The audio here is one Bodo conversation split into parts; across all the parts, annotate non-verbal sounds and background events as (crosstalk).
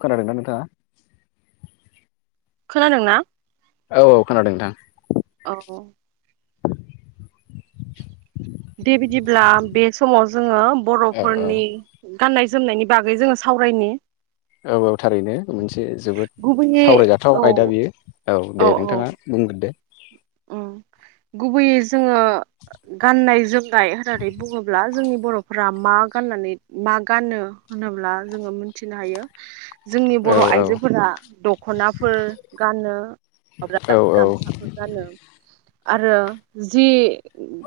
खोनादोंना नोंथाङा? खोनादोंना। औ औ खोनादों नोंथां। औ (inaudible) दे बिदिब्ला बे समाव जोङो औ औ बर'फोरनि गाननाय जोमनायनि बागै जोङो सावरायनि। औ औ थारैनो मोनसे जोबोद गुबैयै सावरायजाथाव औ आयदा बियो औ दे नोंथाङा बुंग्रो दे। ओम गुबुबैयै जोङो गाननाय जोमनाय होननानै बुङोब्ला जोंनि बर'फोरा मा गाननानै मा गानो होनोब्ला जोङो मोनथिनो हायो । जोंनि औ बर' औ आइजोफोरा दख'नाफोर गानो औ माबा औ गामसाफोर गानो आरो जि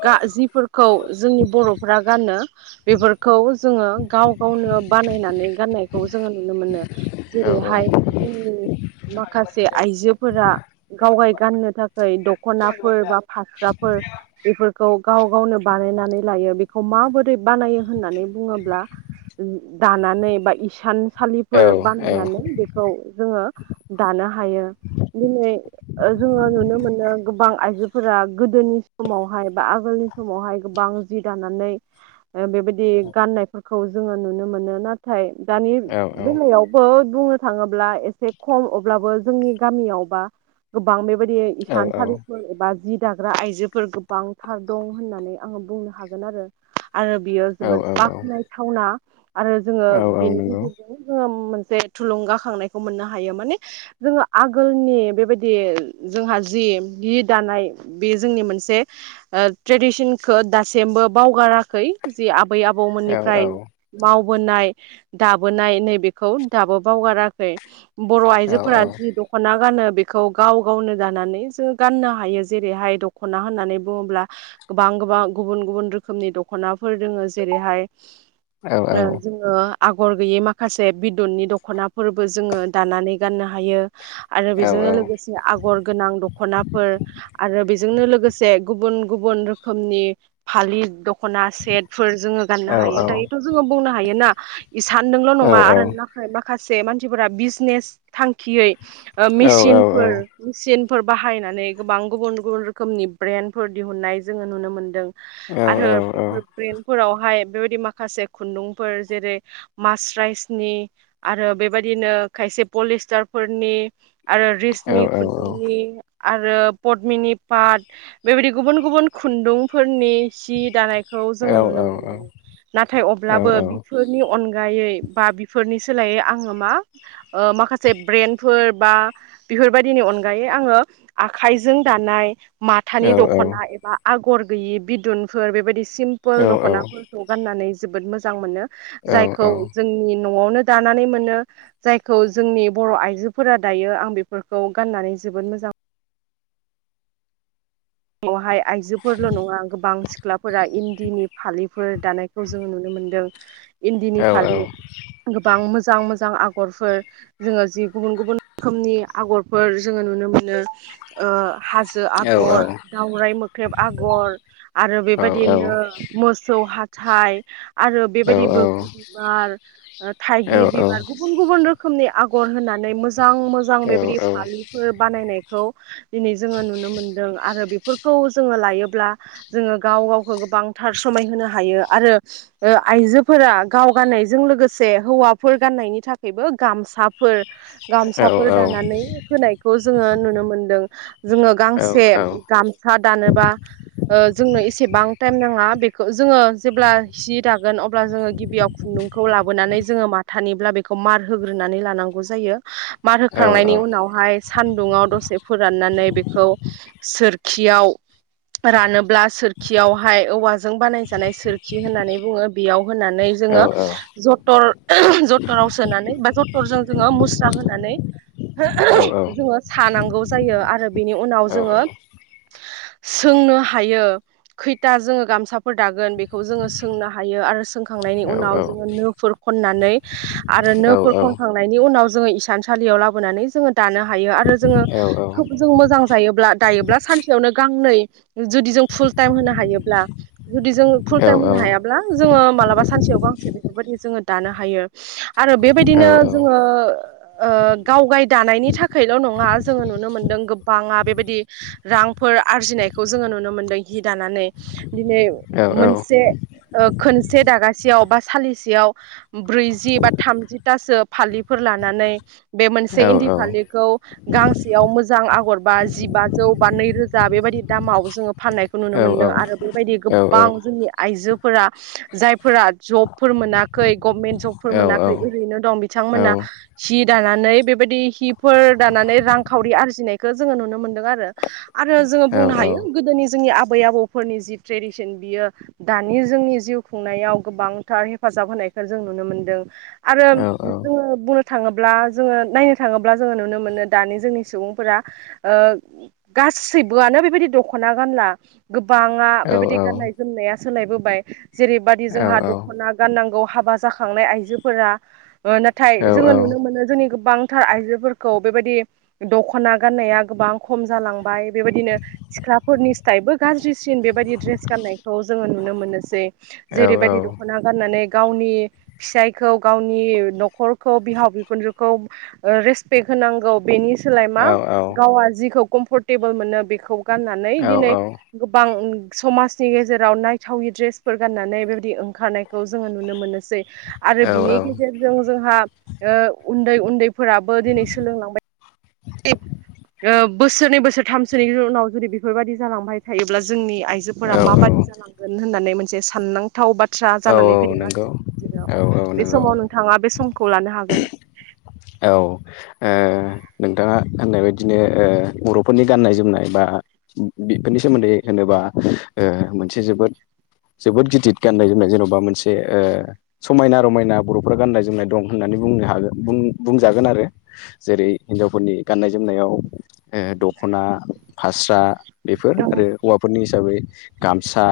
गा जिफोरखौ जोंनि बर'फ्रा गानो । बेफोरखौ जोङो गाव गावनो बानायनानै गाननायखौ जोङो नुनो मोनो । औ जेरैहाय जोंनि माखासे आइजोफोरा गावगाय गाननो थाखाय दख'नाफोर बा फास्राफोर बेफोरखौ गाव गावनो बानायनानै लायो बेखौ माबोरै बानाय होननानै बुङोब्ला ओ दानानै बा इसान औ सालिफोर औ बानायनानै बेखौ जोङो दानो हायो । दिनै जोङो नुनो । बिदिनो गोबां आइजोफोरा गोदोनि समावहाय बा आगोलनि समावहाय गोबां जि दानानै बेबायदि गाननायफोरखौ जोङो नुनो मोनो नाथाय दानि औ बेलायावबो बुंनो थाङोब्ला एसे खम अब्लाबो जोंनि गामियाव बा गोबां बेबायदि औ सानथालिफोर एबा जिब जाग्रा आइजोफोर गोबांथार दं होननानै आङो बुंनो हागोन आरो । आरो बियो औ जोबोद औ बाख्नायथावना । आरो जोङो औ औ बेनि नंगौ गेजेरजों जोङो मोनसे थुलुंगाखांनायखौ मोननो हायो माने जोङो आगोलनि बेबायदि जोंहा जि बि दानाय बे जोंनि मोनसे ओ ट्रेडिसनखौ दासिमबो बावगार थाराखै जि आबै औ आबौमोननिफ्राय औ माव बोनाय दाबोनाय नैबेखौ दाबो बावगाराखै बर' औ आइजोफोरा जि दख'ना गानो बेखौ गाव गावनो दानानै जों गाननो हायो जेरैहाय दख'ना होननानै बुङोब्ला गोबां गोबां गुबुन गुबुन रोखोमनि द दख'नाफोर दोङो जेरैहाय औ औ जोङो आगर गैयै माखासे बिदननि दख'नाफोरबो जोङो दानानै गाननो हायो आरो बेजोंनो लोगोसे आगर गोनां दख दखनाफोर आरो बेजोंनो लोगोसे गुबुन गुबुन रोखोमनि फालि द खना सेटफोर जोङो गाननो हायो दायोथ' जोङो बुंनो हायो ना इसानदोंल' नङा आरो नाथाय माखासे मानसिफोरा बिजनेस थांखि खियै मिसिनफोर मिसिन फोर बाहायनानै गोबां गुबुन गुबुन रोखोमनि ब्रेन्डफोर दिहुननाय जोङो नुनो मोन्दों आरो बेफोर ब्रेन फोरावहाय बेबायदि माखसे खुन्दुंफोर जेरै मास्रायसनि आरो बेबायदिनो ख से फलिसथारफोरनि आरो रिसनि खुन्दुं आरो पदमिनि पाट बेबायदि गुबुन गुबुन खुन्दुंफोरनि सि दानायखौ जोङो नुनो मोनदों नाथाय अब्लाबो बिफोरनि अनगायै बा बिफोरनि सोलायै आङो मा माखासे ब्रेन्फोर बा बेफोरबायदिनि अनग आङो आखाइजों दानाय माथानि दखना एबा आगर गैयि बिदुनफोर बेबायदि सिम्पोल दख'नाफोरखौ गाननानै जोबोद मोजां मोनो। जायखौ जोंनि न'आवनो दानानै मोनो जायखौ जोंनि बर' आइजोफोरा दायो आं बेफोरखौ गाननानै जायो। जोबोद मोजां। समावहाय आइजोफोरल' नङा गोबां सिख्लाफोरा इन्दिनि फालिफोर दानायखौ जोङो नुनो मोनो। फ गोबां मो मोजां मोजां आगरफोर जोङो जि गुबुन गुबुन रोखोमनि आगरफोर जोङो नुनो मोनो। हाजो औ औ आगर औ दावराइ मोख्रेब आगर आरो औ बेबायदिनो मोसौ हाथाइ आरो बेबायदि नंगौ बग्लि बिबार थाइगिर औ बिबार गुबुन गुबुन रोखोम रोखोमनि आगर होनानै मोजां मोजां बेबायदि फालिफोर बानायनायखौ दिनै जोङो नुनो मोनदों आरो बे फोरखौ जोङो लायोब्ला जोङो गाव गावखौ गोबांथार समायहोनो हायो आरो ओ आइजोफोरा गाव गाननायजों लोगोसे हौवाफोर गाननायनि थाखायबो गामसाफोर गामसाफोर दानानै होनायखौ जोङो नुनो मोनदों जोङो गांसे गामसा दानोबा। जोंनो एसेबां टाइम नाङा बेखौ जोङो जेब्ला सि दागोन अब्ला जोङो गिबियाव खु दुंखौ लाबोनानै जोङो माथानिब्ला बेखौ मार होग्रोनानै लानांगौ जायो। मार होखांनायनि उनावहाय सान्दुंङाव दसे फोराननानै बेखौ सोर खियाव रानोब्ला सोरखियावहाय औव जों बानाय जानाय सोरखि होननानै बुङो बेयाव होननानै जोङो जथर जथराव सोनानै बा जथरजों जोङो मुस्रा होनानै जोङो सानांगौ जायो आरो बेनि उनाव जोङो सोंनो हायो खैथा जोङो गामसाफोर दागोन बे जों सोंनो हायो आरो सोंखांनायनि उनाव जोङो नो खनानै आरो नो खांनायनि उनाव जोङो इसानसालियाव लाबोनानै जोङो दानो हायो आरो जोङो खोब जों मोजां जायोब्ला दायोब्ला सानसेयावनो गांनै जुदि जों फुल टाइम होनो हायोब्ला जुदि जों फुल टाइम होनो हायाब्ला जोङो मालाबा सानसेयाव गां फांसे बेफोरबायदि जोङो दानो हायो। आरो बेबायदिनो जोङो गावगाय दानायनि थाखायल' नङा जोङो नुनो मोनदों। गोबाङा बेबायदि रांफोर आरजिनायखौ जोङो नुनो मोनदों हि दानानै दिनै मोनसे खोनसे दागासेयाव बा सालिसेयाव ब्रैजि बा थामजिथासो फालिफोर लानानै बे मोनसे इन्दि फालिखौ गांसेयाव मोजां आगरबा जिबा नैरोजा बेबायदि दामाव जोङो फाननायखौ नुनो मोनदों आरो बेबायदि गोबां जोंनि आइजोफोरा जाय फोर जबफोर मोनाखै गभमेन्ट जबफोर मोनाखै ओरैनो दं बिथांमोना सित दानानै बेबायदि हिफोर दानानै रांखावरि आरजिनायखौ जोङो नुनो मोनदों आरो आरो जोङो बुंनो हायो गोदोनि जोंनि आब आबै आबौफोरनि जि ट्रेडिसन बियो दानि जोंनि जिउ खुंनायाव गोबांथार हेफाजाब होनाय जों नुनो मोनदों आरो जोङो बुं थाङोब्ला जोङो नायनो थाङोब्ला जोङो नुनो मोनो दानि जोंनि सुबुंफोरा गासैबोआनो बेबायदि दख'ना गानला गोबाङा बेबायदि गाननाय जोमनाया सोलायबोबाय जेरैबाददि जोंहा दख'ना गाननांगौ हाबा जाखांनाय आइजोफोरा नाथाय जोङो नुनो मोनो जोंनि गोबां थार आइजोफोरखौ बेबायदि दख'ना गाननाया गोबां खम जालां बेबायदिनो सिख्लाफोरनि सिबो गाज्रिसिन बेबायदि देस गाननायखौ जोङो नुनो मोनो। सै जेरैबायदि दख'ना गाननानै गावनि फिसाइखौ गावनि न'खरखौ बिहाव बिखुनजोखौ रेसपेक्ट हो नांगौ बेनि सोलाय मा गावा जिखौ कम्फर्टेबोल मोनो बेखौ गाननानै दिनै गोबां समाजनि गेजेराव नायथावि ड्रेसफोर गाननानै बेबायदि ओंखारनायखौ जोङो नुनो मोनो। सै आरो बिनि गेजेरजों जोंहा उन्दै उन्दैफोराबो दिनै सोलोंलांबाय। बोसोरनै बोसोरथामसोनि उनाव जुदि बेफोरबायदि जालांबाय थायोब्ला जोंनि आइजोफोरा माबादि जालांगोन होननानै मोनसे साननां थाव बाथ्रा जानानै फैदों आरो जेराव औ बे नंगौ समाव नोंथाङा बे समखौ लानो हागोन। (inaudible) औ नोंथाङा होननाय बायदिनो बर'फोरनि गाननाय जोमनाय बा बेफोरनि सोमोन्दै होनोबा मोनसे जोबोद जोबोद गिदिर गाननाय जोमनाय जेन'बा मोनसे समायना रमायना बर'फ्रा गाननाय जोमनाय दं होननानै बुंनो हागोन बुं बुंजागोन आरो जेरै हिनजावफोरनि गाननाय जोमनायाव दख'ना फास्रा बेफोर आरो हौवाफोरनि हिसाबै गामसा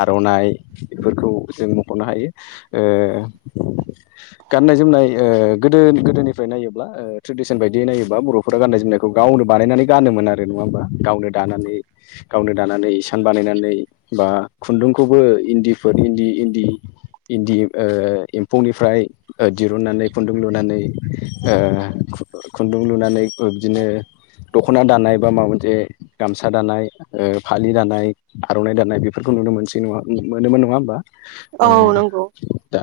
आर'नाइ बेफोरखौ जों मख'नो हायो गाननाय जोमनाय गोदो गोदोनिफ्राय नायोब्ला ट्रेडिसन बायदियै नायोबा बर'फोरा गाननाय जोमनायखौ गावनो बानायनानै गानोमोन आरो नङा होमबा गाव नो दानानै गावनो दानानै इसान बानायनानै बा खुन्दुंखौबो इन्दिफोर इन्दि इन्दि इन्दि एम्फौनिफ्राय दिरुननानै खुन्दुं लुनानै खुन्दुं लुनानै बिब्दिनो दख'ना दानाय बा माबा मोनसे गामसा दानाय फालि दानाय आर'नाइ दानाय बेफोरखौ नुनो मोनसै नङा मोनोमोन नङा होमबा औ नंगौ दा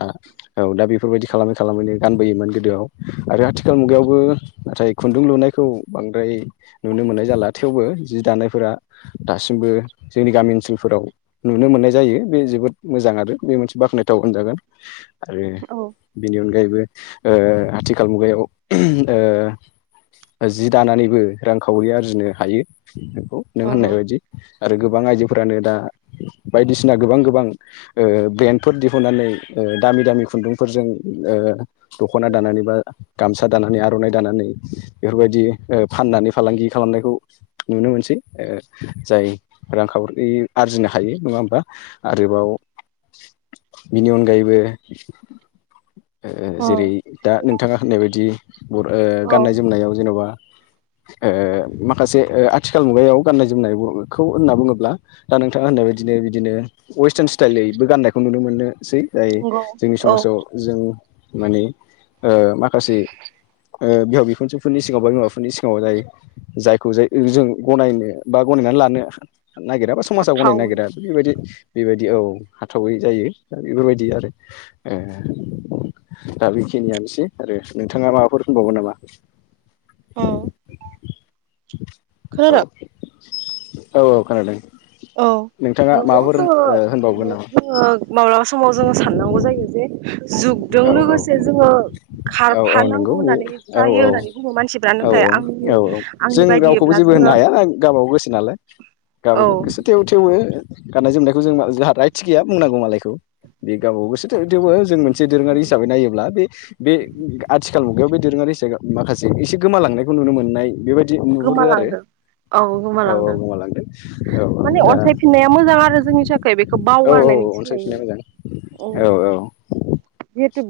औ दा बेफोरबायदि खालामै खालामैनो गानबोयोमोन गोदोआव आरो आथिखाल मुगायावबो नाथाय खुन्दुं लुनायखौ बांद्राय नुनो मोननाय जाला थेवबो जि दानायफोरा दासिमबो जोंनि गामि ओनसोलफोराव नुनो मोननाय जायो बे जोबोद मोजां आरो बे मोनसे बाख्नायथाव होनजागोन आरो औ बेनि अनगायैबो आथिखाल मुगायाव जि दानानैबो रांखावरि आरजिनो हायो बेखौ नों होननाय उम बायदि आरो गोबां आइजोफोरानो दा बायदिसिना गोबां गोबां ब्रेन्डफोर दिहुननानै दामि दामि खुन्दुंफोरजों दख'ना दानानै बा गामसा दानानै आर'नाइ दानानै बेफोरबायदि फाननानै फालांगि खालामनायखौ नुनो मोनसै जाय रांखावरि आरजिनो हायो नङा होमबा आरोबाव बेनि अनगायैबो औ जेरै दा नोंथाङा होननाय बायदि गाननाय जोमनायाव जेन'बा माखासे आथिखाल मुगायाव गान्नाय जोमनायखौ होनना बुङोब्ला दा नोंथाङा होननाय बादिनो बिदिनो वेस्टार्न स्टाइलैबो गान्नायखौ नुनो मोनो सै जाय नंगौ जोंनि औ समाजाव जों माने ओ माखासे बिहाव बिखुनजोफोरनि सिगाङाव बा बिमाफोरनि सिगाङाव जाय जायखौ जाय जों गनायनो बा गनायनानै लानो नागिरा बा समाजाव गनायनो हाथावै नागिरा आरो बेबायदि बेबायदि औ हाथावै जायो दा बेफोरबायदि आरो दा बेखिनियानोसै आरो नोंथाङा माबाफोर होनबावगोन नामा औ औ औ औ खोनादों औ नोंथाङा नंगौ माबाफोर जोङो ओ होनबावगोन नामा जोङो माब्लाबा स माव जोङो साननांगौ जायो जे जुगजों औ औ लोगोसे जोङो औ औ नंगौ खारफानांगौ होननानै औ जायो होननानै बुङो मानसिफ्रा औ नाथाय आंनि औ जों आंनि रावखौबो बायदियैब्ला जेबो जोङो होननो हाया गावबागाव गोसो नालाय औ गाबाव गोसो थेव थेवो गाननाय जोमनायखौ जों जोंहा राइटस गैया बुंनांगौ मालायखौ बे गावब गाव गोसो थेवबो जों मोनसे दोरोङारि हिसाबै नायोब्ला बे बे आथिखाल मुगायाव बे दोरोङारि हिसाबै माखासे एसे गोमालांनायखौ नुनो मोननाय बेबायदि नुहुरो आरो गोमालांदों औ औ औ गोमालांदों गोमालांदों औ माने दा अन्थाइ फिननाया मोजां आरो जोंनि थाखाय बेखौ औ बावगारनाय औ अनसायफिननाया मोजां नोसलायो औ औ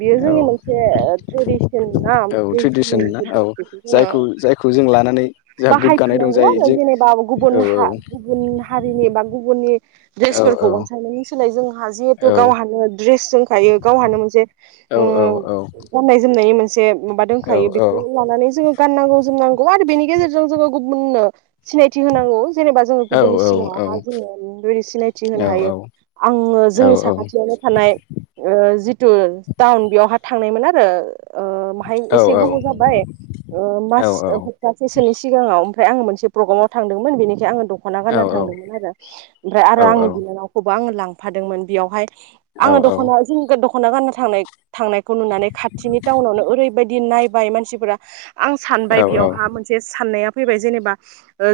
बियो औ जोंनि मोनसे ट्रेडिसन ना औ ट्रेडिसननि ट्रेडिसन ना मोनसे औ बेखौ जोङो जायखौ जायखौ जों लानानै जोंहा गोग्गानाय दं बाहायफिननांगौ जाय आरो जों जेनेबा गुबुन हा गुबुन हारिनि बा गुबुननि ड्रेसफोरखौ अनसायनायनि सोलाय जोंहा जिहेथु गावहानो ड्रेस दोंखायो गावहानो मोनसे ओम गाननाय जोमनायनि मोनसे माबा दोनखायो बेखौ लानानै जोङो गाननांगौ जोमनांगौ आरो बेनि गेजेरजों जोङो गुबुननो सिनायथि होनांगौ जेनेबा जोङो गुबुननि सिगाङावहा जोङो बेदि सिनायथि होनो हायो आङो जोंनि साखाथियावनो थानाय जिथु टाउन बेयाव हा थांनाय मोन आरो ओ एसे गोबाव जाबाय ओ मास खबथासेसो ओमफ्राय आङो मोनसे प्रग्रामाव थांदोंमोन बेखाय आङो ड दख'ना गानना थांदोंमोन आरो ओमफ्राय आरो आंनि बिनानावखौबो आङो लांफादोंमोन बेयावहाय आङो दख'ना जों दख'ना गानना थांनाय थांनायखौ नुनानै खाथिनि उनावनो ओरैबायाददि बि नायबाय मानसिफोरा आं सानबाय बेयावहा मोनसे साननाया फैबाय जेनेबा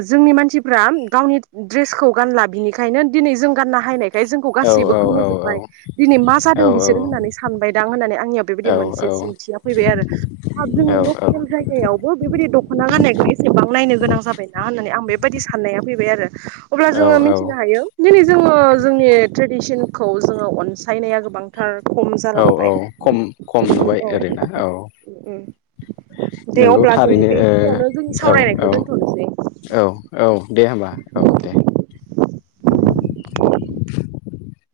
जोंनि मानसिफ्रा गावनि ड्रेसखौ गानला बिनिखायनो दिनै जों गारनो हायनाय बेखाय जोंखौ गासैबो गोमोजोबबाय दिनै मा जादों बिसोरो होननानै सानबाय दां होननानै आंनियाव बेबायदि मोनसे सोंथिया फैबाय आरोाब जोंनि लकेल जायगायावबो बेबायदि गाननायखौ एसेबां नायनो गोनां जाबायना होननानै आं बेबायदि साननाया फैबाय आरो अब्ला जोङो मिथिनो हायो दिनै जोङो जोंनि ट्रेडिसन खौ जोङो अनसायनाया गोबांथार खम औ औ जालांबाय खम खम नुबाय औ ओर ना औ दे नोंगौ अब्ला जोङो थारैनो बेखिनियावनो जोंनि ओ सावरायनायखौ ओ औ औ दोनथ'नोसै औ औ औ दे होमबा औ दे (inaudible)